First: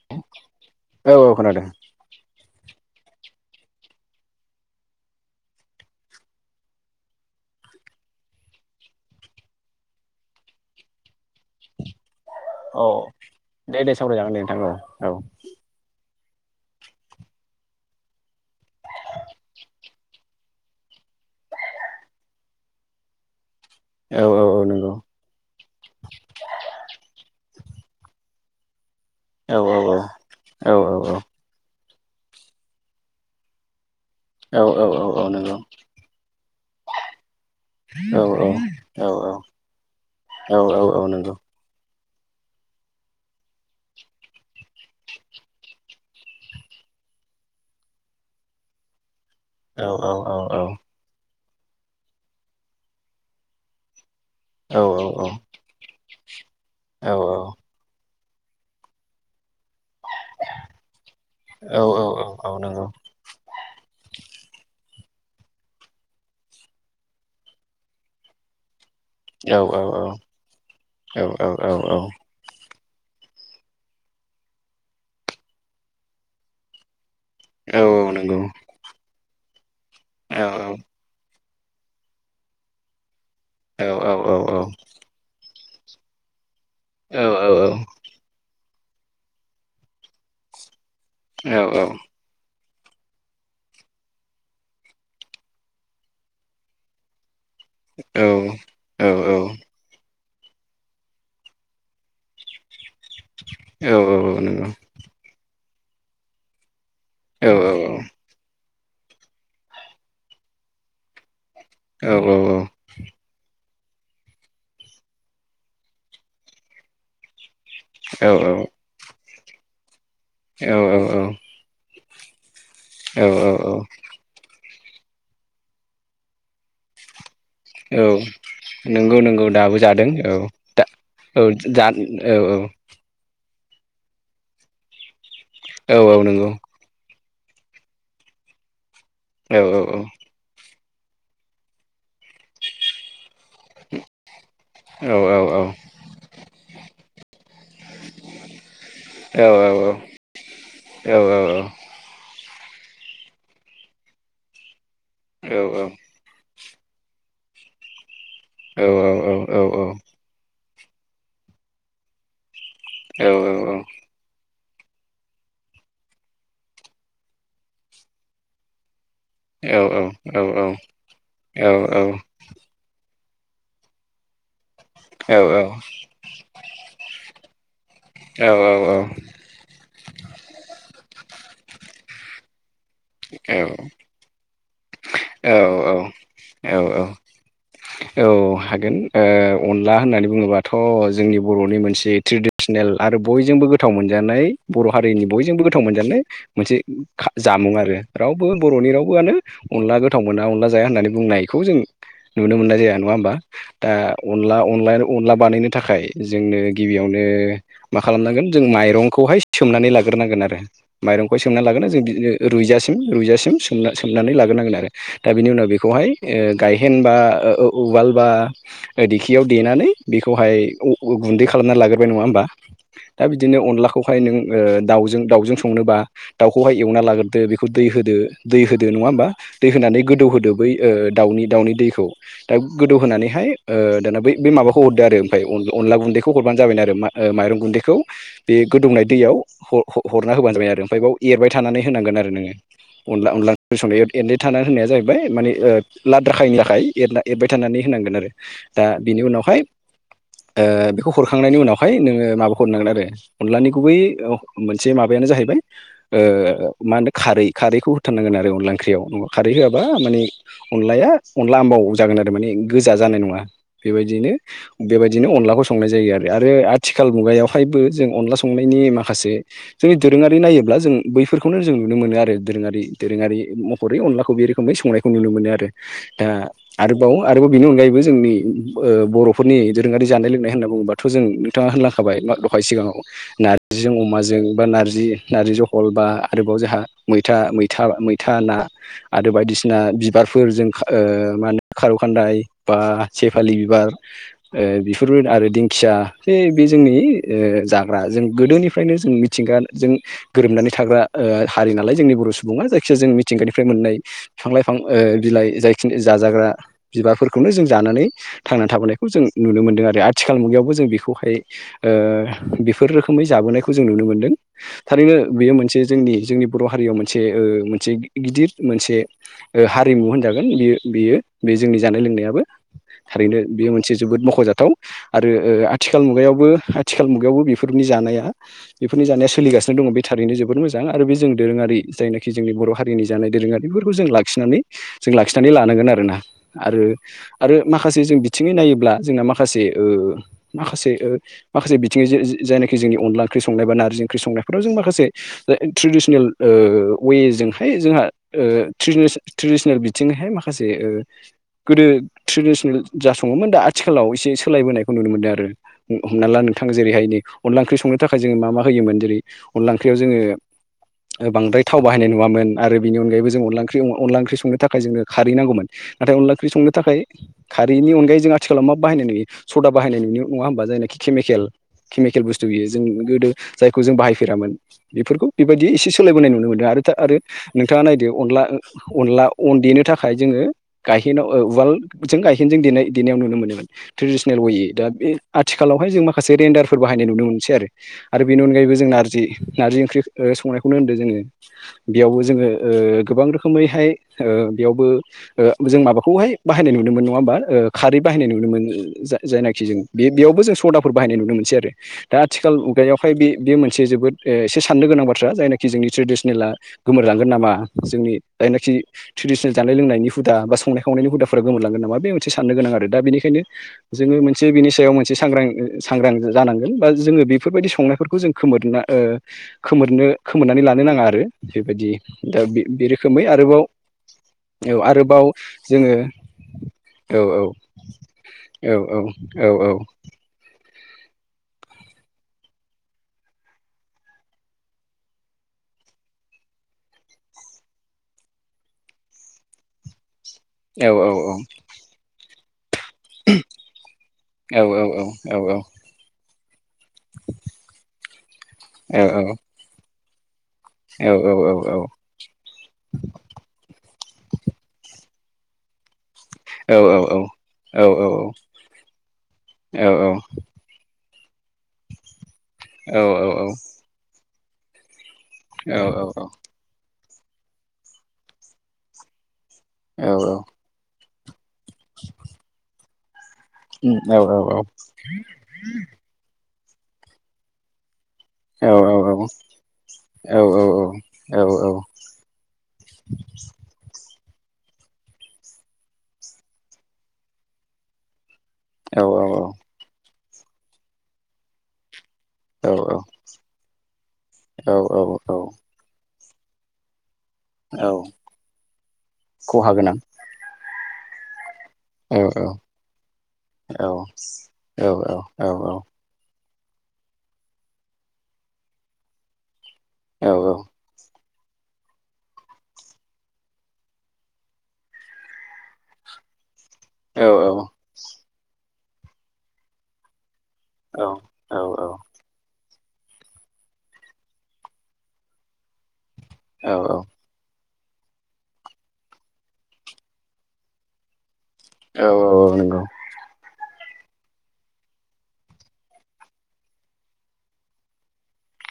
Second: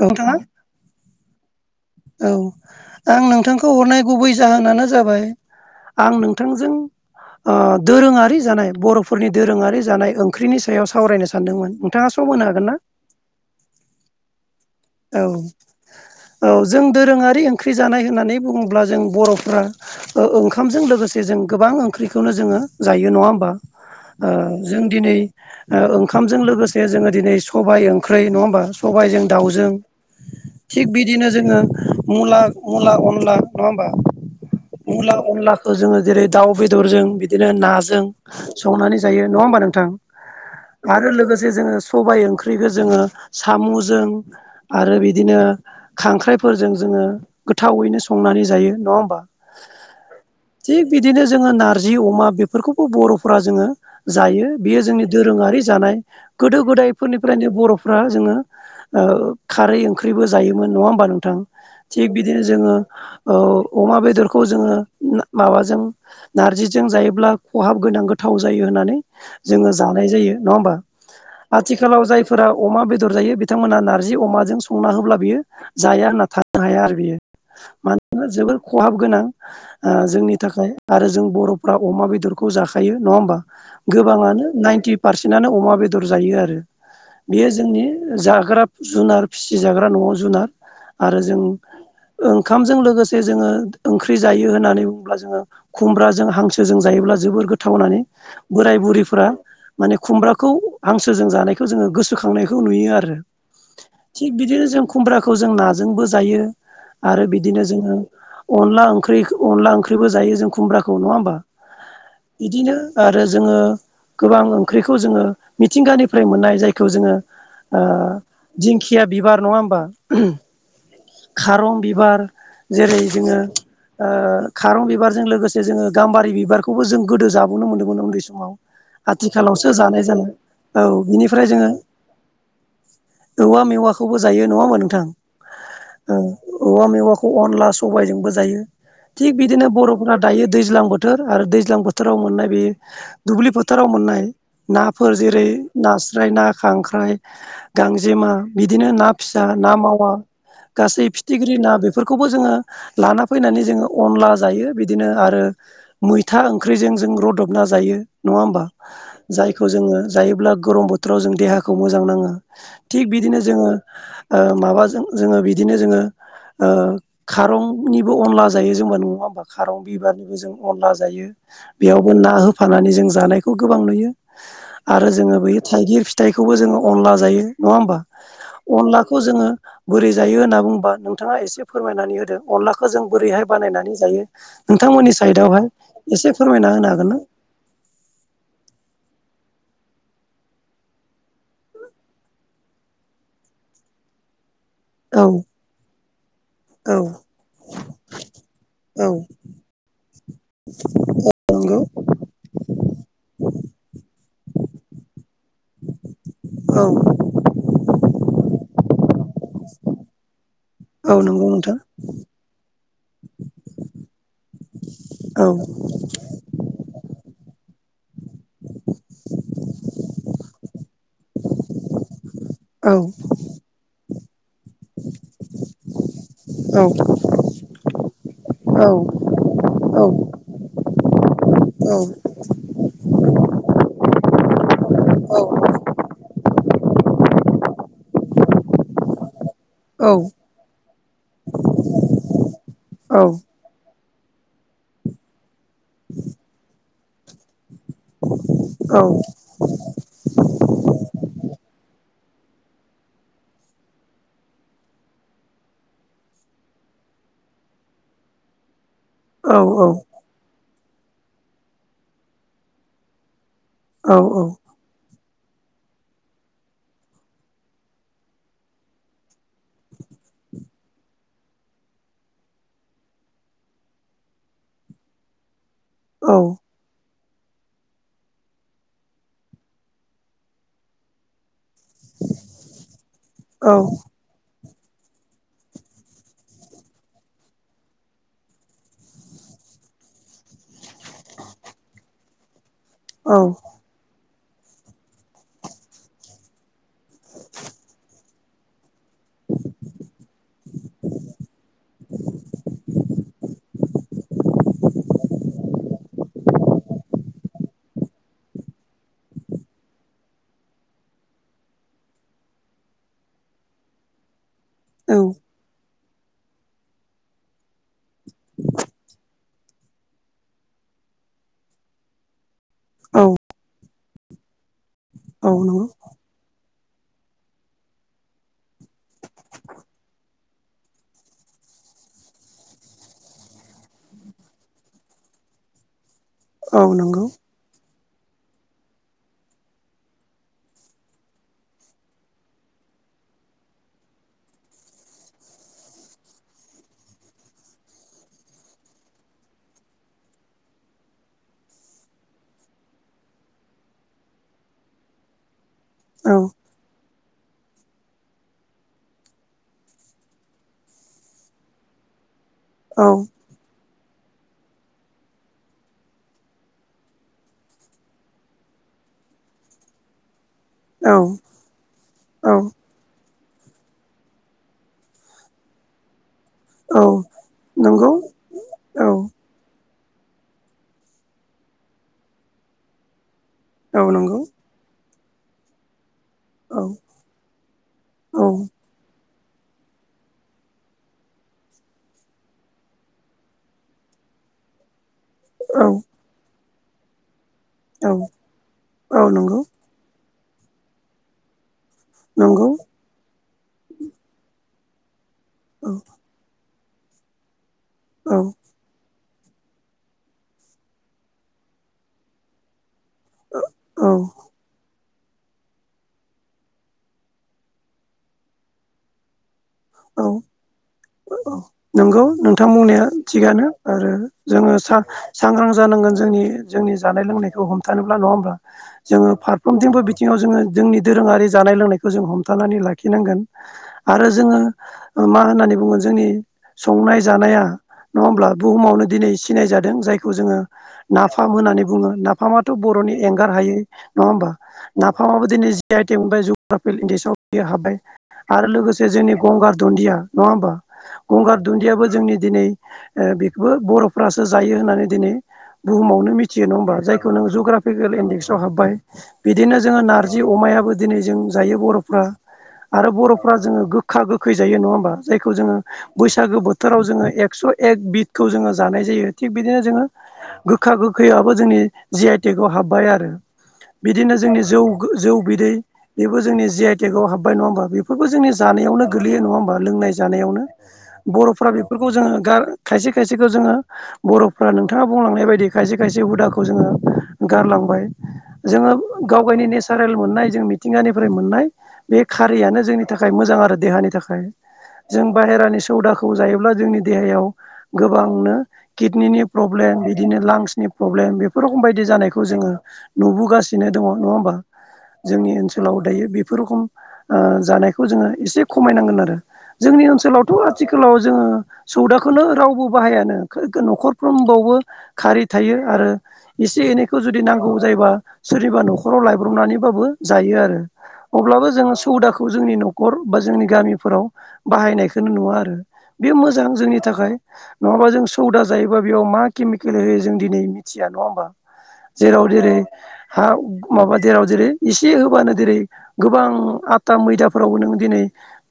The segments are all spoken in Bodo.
औ नोंथाङा औ औ खोनादों औ आं नोंथांखौ हरनाय गुबै जाहोनानो जाबाय आं नोंथांजों ओ दोरोङारि जानाय बर'फोरनि दोरोङारि जानाय ओंख्रिनि सायाव सावरायनो सानदोंमोन नोंथाङा सम होनो हागोन ना? अ दे दे सावरायजागोन दे नोंथां औ औ औ जों दोरोङारि ओंख्रि जानाय होननानै बुङोब्ला जों बर'फ्रा ओंखामजों लोगोसे जों गोबां ओंख्रिखौनो जोङो जायो नङा होमबा औ ओ औ औ जों नंगौ दिनै ओंखामजों लोगोसे जोङो दिनै सबायाइ ओंख्रै नङा हो बा सबायजों औ दाउजों औ औ थिग बिदिनो जोङो मुला मुला अनला नङा होमबा औ औ मुला औ नंगौ अनलाखौ जोङो जेरै दाउ बेदरजों बिदिनो नाजों औ संनानै औ जायो नङा होमबा नोंथां औ औ आरो नंगौ लोगोसे जोङो सबाय ओंख्रिखो जोङो सामुजों। आरो बिदिनो खांख्राइफोरजों जोङो गोथावैनो संनानै जायो नङा होमबा। औ औ औ औ। थिग बिदिनो जोङो नारजि अमा बेफोरखौबो बर'फोरा जोङो जायो बेयो जोंनि दोरोङारि जानाय। गोदो गोदायफोरनिफ्रायनो जों बर'फ्रा जोङो ओ खारै ओंख ओंख्रिबो जायोमोन नङा होमबा नोंथां थिग बिदिनो जोङो औ अमा ओ बेदरखौ जोङो। ना माबाजों नारजिजों जायोब्ला खहाब गोनां गोथाव जायो होननानै। औ जोङो जानाय जायो नङा होमबा आथिखालाव जायफोरा अमा बेदर जायो बिथांमोना नारज जि अमाजों संना होब्ला बियो जाया होनना थानो हाया आरो बियो। मानोना जोबोर खहाब गोनां। ओ जोंनि थाखाय आरो जों बर'फ्रा अमा बेदरखौ जाखायो नङा होमबा। गोबाङानो नाइन्टि पारसेन्टनो अमा बेदर जायो आरो। बेयो जोंनि जाग्रा जुनार फिसि जाग्रा न'आव जुनार। आरो जों ओंख ओंखामजों लोगोसे जोङो ओंख्रि जायो होननानै बुंब्ला जोङो खुमब्राजों हांसोजों जायोब्ला जोबोर गोथ थावनानै बोराय बुरिफोरा माने खुमब्रा। खौ हांसोजों जानायखौ जोङो गोसोखांनायखौ नुयो आरो। थिग बिदिनो जों खुमब्राखौ जों नाजोंबो जायो। आरो बिदिनो जोङो अनला ओंख्रिखो अनला ओंख्रिबो जायो जों खुमब्राखौ नङा होमबा। बिदिनो आरो जोङो। गोबां ओंख्रिखौ जोङो मिथिंगानिफ्राय मोननाय जायखौ जोङो ओ। दिंखिया बिबार नङा होमबा खारं बिबार। जेरै जोङो औ ओ खारं बिबारजों लोगोसे जोङो गाम्बारि बिबारखौबो जों गोदो जाब नुनो मोन्दोंमोन औ औ उन्दै समाव। नंगौ नंगौ आथिखालावसो दाबो जानाय जादों औ जानाय औ दा औ बिनिफ्राय जोङो। जा औ औवा मेवाखौबो जायो नङा होमबा नोंथां औ औ ओ नंगौ औवा मेवाखौ। अनला सबायजोंबो जायो थिग औ बिदिनो बर'फोरा दायो दैज्लां बोथ थोर आरो दैज्लां बोथोराव मोननाय बे दुब्लि फोथाराव मोननाय। औ नाफोर औ जेरै औ नास्राय ना खांख्राइ। गांजेमा बिदिनो ना फिसा, ना मावा गासै फिथिख्रि ना बेफोरखौबो जोङो लाना फैनानै जोङो अनला जायो बिदिनो आरो मैथा ओं। ख्रिजों जों रदबना जायो नङा होमबा जायखौ जोङो जायोब्ला। गरम बोथोराव जों देहाखौ मोजां नाङो। थिग बिदिनो जोङो ओ। माबाजों जोङो बिदिनो जोङो ओ खारंनिबो अनला जायो जोंबा न'आव। खारं बिबारनिबो जों अनला जायो बेयावबो ना होफानानै जों जानाय। खौ गोबां नुयो आरो जोङो बै थाइगिर फिथाइखौबो जोङो अनला जायो। नङा होमबा अनलाखौ जोङो बोरै जायो होनना बुंबा। थाङा एसे फोरमायनानै होदो अनलाखौ जों बोरैहाय बानायनानै जायो। थांमोननि साइडआवहाय एसे फोरमायना औ होनो औ हागोन ना। ला होननानै बुङोबाथ' जोंनि बर'नि मोनसे ट्रेडिसनेल आरो बयजोंबो गोथाव मोनजानाय। बर' औ हारिनि बयजोंबो गोथाव मोनजानाय मोनसे औ खा जामुं आरो रावबो बर'नि औ रावबोआनो अनला गोथाव। थाव मोना अनला जाया होननानै बुंनायखौ नंगौ जों। नुनो मोननाय जाया नङा होमबा दा अनला अनला अनला बानायनो थाखाय। जोंनो औ गिबियावनो मा खालामनांगोन जों माइरंखौहाय सोमनानै लाग्रोनांगोन आरो माय। रंखौ नंगौ सोमना नोंथां लागोना जों बिदिनो रुइजासिम रुजासिम सोमना सोमनानै लाग्रोनांगोन आरो। दा औ बिनि उनाव बेखौहाय ओ गायहेनबा ओ उ उवाल बा। ओ दिखियाव देनानै बेखौहाय उ उ गुन्दै खालामनानै लाग्रोबाय नङा होमबा औ दा बिदिनो। अनलाखौ। ओ दाउजों दाउजों संनोबा औ दाउखौहाय एवना लाग्रदो बेखौ दै होदो दै औ होदो नङा होमबा। नानै गोदौ औ होदो बै ओ दावनि दावनि औ दैखौ औ दा‌ गोदौ होनानैहाय ओ दाना बै बै माबाखौ खौ हरदो आरो ओमफ्राय अनला गुन्दैखौ हरबानो जाबाय आरो माइरं गुन्दैखौ बे गोदौनाय दैयाव ह-ह-हरना होबानो जाबाय आरो ओमफ्राय बेयाव एरबाय थानानै होनांगोन आरो नोङो अनला अनला ओंख्रि सनाय [unintelligible] थाना होनाया जाहैबाय माने ओ लाद्राखायैनि आखाय एरना एरबाय थानानै होनां गोन आरो दा बिनि उनावहाय ओ बेखौ हखांनायनि उनावहाय नोङो माबाखौ हरनांगोन आरो अनलानि गुबै मोनसे माबायानो जाहैबाय ओ मा होनदों खार रै खारैखौ होथारनोन आरो अनला ओंख्रियाव खारै होआबा माने अनलाया अनला आबाव जागोन आरो माने गोजा जानाय नङा बेबायदिनो बेबायद बिदिनो अनलाखौ संनाय जायो आरो आरो आथिखाल मुगायावहायबो जों अनला संनायनि माखासे जोंनि दु दोरोङारि नायोब्ला जों बैफोरखौनो जों नुनो मोनो आरो दोरोङारि दोरोङारि महरै अनला खौ बे रोखोमै संनायखौ नुनो मोनो आरो दा आरो बाव आरोबाव बिनि अनगायैबो जोंनि ओ बर'फोरनि दोरोङारि जानाय लोंनाय होनना बुङोबाथ' जों बिथाङा होनलाखाबाय म दहाय सिगाङाव नारजिजों अमाजों बा नारजि नारजि जहल बा आरोबाव जोंहा मैथा मैथा मैथा ना आरो बायदिसिना बिबारफोर जों मा होनो खार' खान्दाय बा औ से फालि बिबार ओ बेफोरबो आरो दिंखिया बे बे जोंनि जाग्रा जों गोदोनिफ्रायनो जों मिथिंगाजों गोरोबनानै थाग्रा ओ हारि नालाय जोंनि बर' सुबुङा जायखिया जों मिथिंगानिफ्राय मोननाय बिफां लाइफां ओ बिलाइ जायखि जाजाग्रा बिबारफोरखौनो जों जानानै थांनानै थाबोनायखौ खौ जों नुनो मोनदों आरो आथिखाल मुगायावबो जों बेखौहाय ओ बेफोर रोखोमै जाबोनायखौ जों नुनो मोन्दोंव थारैनो बेयो मोनसे जोंनि जोंनि बर' हारियाव मोनसे ओ मोनसे गिदिर मोनसे ओ हारिमु होनजागोन बियो बियो बे जोंनि जानाय लोंनायाबो। थारैनो बेयो मोनसे जोबोद मख'जाथाव आरो ओ ओ आथिखाल मुगायावबो आथिखाल मुगायावबो बेफोरनि जानाया बेफोरनि जानाया सोलिगासिनो दङ बे थारैनो जोबोद मोजां आरो बे जों दोरोङारि जायनाखि जोंनि बर' हारिनि जानाय दोरोङारिफोरखौ जों लाखिनानै जों लाखिनानै लानांगोन आरोना आरो औ नंगौ आरो माखा माखासे जों बिथिङै नायोब्ला जोंना माखासे ओ माखासे ओ माखासे बिथिङै जो जो जायनाखि जो जोंनि अनला ओंख्रि संनाय बा नारजि ओंख्रि संनायफोराव जों माखासे ट्रिडिस्नेल ओ ववे जोंहाय जोंहा ओ [unintelligible] ट्रिडिसनेल बिथिंहाय माखासे ओ गोदो ट्रिडिसनेल जाासङोमोन दा आथिखालाव इसे सोलायबोनायखौ नुनो मोनदों आरो हमना ला औ नोंथां जेरैहाय नै अनला ओंख्रि संनो थाखाय जोङो मा मा होयोमोन जेरै अनला ओंख्रियाव जोङो बांद्राय थाव बाहायनाय नुयामोन आरो बिनि नंगौ अनगायैबो जों अनला ओंख्रि आव अनला ओंख्रि सं थाखाय जोङो खारै नांगौमोन नाथाय अनला ओंख्रि संनो थाखाय खारैनि अनायै जों आथिलाव मा बाहाय नुयो सदा बाहायनाय नुयो नङा होमबा जायनाखि औ केमिकेल केमिकेल बुस्थु बियो औ जों गोदो जायखौ जों बाहायफेरामोन बेफोरखौ बेबायदि इसे सोलायबोनाय नुनो मोनो आरो औ आरो नंगौ नोंथाङा नायदो अनला ओ औ अनला अन दे नो थाखाय जोङो गायहेन व ओ उआल जों गायहेनजों दानाय देनायाव नुनो मोनो औ नंगौ ट्रेडिसनेल वे दा बे आथिालावहाय जों मा माखासे रेन्डारफोर औ बाहायनाय नुनो मोनसै आरो बेनि औ अनगायैबो जों नारजि नारजि ओंख्रि संनायखौनो होनदों जोङो बेयावबो जोङो ओ गोबां रखोमैहाय ओ बेयावबो ओ जों औ माबाखौ बा हायनाय होदोंमोन नङा होनबा ओ खारै औ बाहायनाय नुनो मोनो औ नंगौ जायनाखि बे बेयावबो जों स सदाफोर बाहायनाय नुनो मोनसै आरो दा आथिखाल नंगौ खुगायावहाय बे बे मोनसे जोबोद एसे साननो गोनां बाथ थ्रा जायनाखि जोंनि ट्रेडिसनेनाला गोमोरलांगोन नामा जोंनि औ जायनाखि ट्रेडिनेल जानाय लोंनायनि हुदां बा संनाय खावनायनि हुदाफोरा गोमोरलांगोन नामा बे [unintelligible] साननो गोनां आरो दा बिनि बेखायनो औ जोङो मोनसे बिनि सायाव मोन मोनसे सांग्रां सांग्रां जानांगोन बा जोङो बेफोरबायदि संनायफोरखौ जों खोमोरना ओ खोमोरनो औ खोमोरनानै लानो नाङा आरो नंगौ नोंथां बुंनाया थिगानो आरो जोङो सां-सांग्रां जानांगोन जोंनि जोंनि जानाय लोंनायखौ हमथानोब्ला नङा हा जोङो फारफ्रोमथिबो बिथिङाव जोङो जोंनि दोरोङारि जानाय लोंनायखौ जों हमथानानै लाखिनांगोन आरो जोङो मा होननानै बुङो जोंनि संनाय जानाया नङा होमब्ला बुहुमावनो दिनै सिनाय जादों जायखौ जोङो नाफाम होननानै बुङो नाफामा बर'नि एंगार हायो नङा होमबा नाफामाबो दिनै जि आइ टि मोनबाय जग्राफिल इन्डियासाव बियो हाबबाय आरो लोगोसे जोंनि गंगार दुन्दिया नङा होमबा गंगार दुन्दियाबो जोंनि दिनै बेखौबो बर' फ्रासो जायो होननानै दिनै बुहुमावनो मिथियो नङा होमबा जायखौ नों जग्राफिकेल इन्डेक्सआव हाब्बाय बिदिनो जोङो नारजि अमायाबो दिनै जों जायो बर'फ्रा आरो बर'फ्रा जोङो गोखा गोखै जायो नङा होमबा जायखौ जोङो बैसागो बोथोराव जोङो एकस' एक बिदखौ जोङो जानाय जायो थिग बिदिनो जोङो गोखा गोखैयाबबो जोंनि जि आइ टि खौ हाबबाय आरो बिदिनो जोंनि जौ जौ बिदै बेबो जोंनि जि आइटेक आव हाबबाय नङा होमा बेफोरबो जोंनि जानायावनो गोलैयो नङा होमबा लोंनाय जानायावनो बर'फ्रा बेफोरखौ जोङो खायसे खायसेखौ जोङो बर'फ्रा नोंथाङा बुंलांनाय बायदि खायसे खायसे हुदाखौ जोङो गारलांबाय जोङो गाव गावनि नेसारेल मोननाय जों मिथिंगानिफ्राय मोननाय बे खारियानो जोंनि थाखाय मोजां आरो देहानि थाखाय जों बाहेरानि सौदाखौ जायोब्ला जोंनि देहायाव गोबांनो किडनिनि प्रब्लेम बिदिनो लांसनि प्रब्लेम बे बेफोर रोखम बायदि जानायखौ जोङो नुबोगासिनो दङ नङा होमबा जोंनि ओनसोलाव दायो बे बे रखम जानायखौ जोङो एसे खमायनांगोन आरो जोंनि ओनसोलावथ' आथिालाव जोङो सौदाखौनो रावबो बाहायानो न'खरफ्रोमबावबो खारि थायो आरो एसे एनैखौ जुदि नांगौ जायोबा सोरनिबा न'खराव लायब्रबनानैबाबो जायो आरो अब्लाबो जोङो सुबौदाखौ जोंनि न'खर बा जोंनि गामिफोराव बाहायनायखौनो नुवा आरो बे मोजां जोंनि थाखाय नङाबा जों सौदा जायोबा बेयाव मा केमिकेल होयो जों दिनै मिथिया नङा होमबा औ जे राव औ दिनै नंगौ हा माबा जेराव जेरै एसे होबानो जेरै गोबां आथा मैदाफोरावबो नों दिनै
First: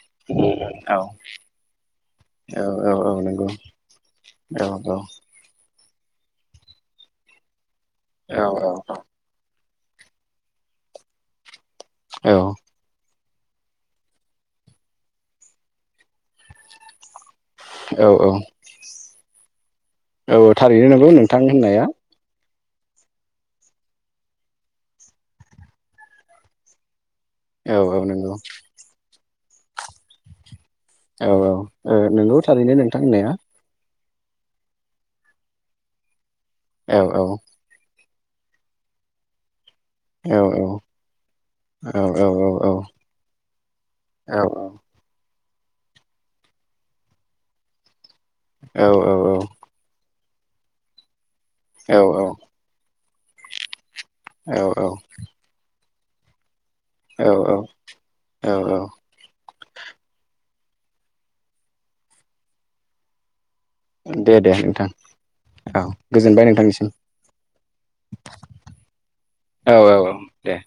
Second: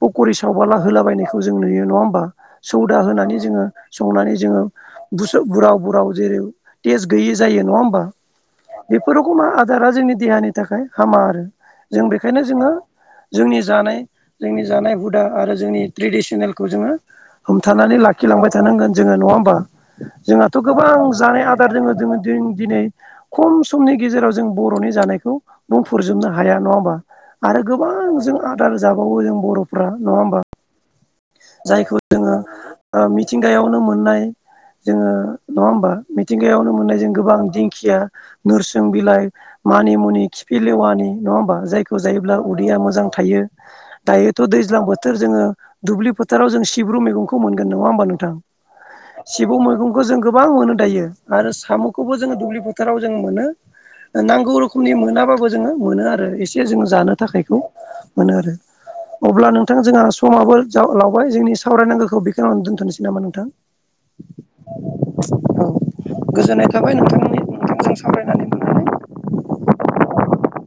पक'रि सावबाला औ होलाबायनायखौ जों नुयो नङा होमबा औ औ सौदा औ होनानै नंगौ जोङो संनानै औ जोङो औ बु बुराव बुराव जेरै तटेज गैयि जायो नङा होमबा औ बेफोरखौ मा दारा जोंनि देहानि थाखाय हामा आरो जों बेखायनो जोङो जोंनि जानाय जोंनि जानाय हुदा आरो जोंनि ट्रेडिसनेलखौ जोङो हमथानानै औ लाखिलांबाय थानांगोन जोङो नङा होमबा औ जोंहाथ' थारैनो गोबां नंगौ नोंथां जानाय आदार होननाया दोङो जों दिनै खम समनि गेजेराव जों बर'नि जानायखौ बुंफुरजोबनो हाया नङा होमबा आरो औ गोबां औ नंगौ जों आदार जाबावो जों बर'फ्रा नङा होमबा औ औ जायखौ जोङो नंगौ थारैनो नोंथां होननाया मिथिंगायावनो मोननाय जोङो नङा होमबा मिथिंगायावनो औ मोननाय जों औ गोबां दिंखिया नोरसिं बिलाइ मानि मुनि औ खिफि लेवानि नङा होमबा औ जायखौ औ जायोब्ला उदैया मोजां थायो औ दायोथ' दै दैज्लां बोथोर जोङो दुब्लि फोथाराव जों सिब्रु मैगंखौ मोनगोन नङा होमबा नोंथां औ सिब्रु मैगंखौ जों गोबां मोनो दायो आरो साम'खौबो औ औ जोङो दुब्लि फोथाराव जोङो मोनो नांगौ रोखोमनि मोनाबाबो जोङो मोनो आरो एसे जों जानो थाखायखौ मोनो आरो अब्ला नोंथां जोंहा समाबो जोंनि सावरायनांगखौ बेखौनो दोनथ'सै नामा नोंथां दे दे नोंथां औ गोजोनबाय नोंथांनिसिम मोजों सावरायनानै मोननानै औ - औ - औ दे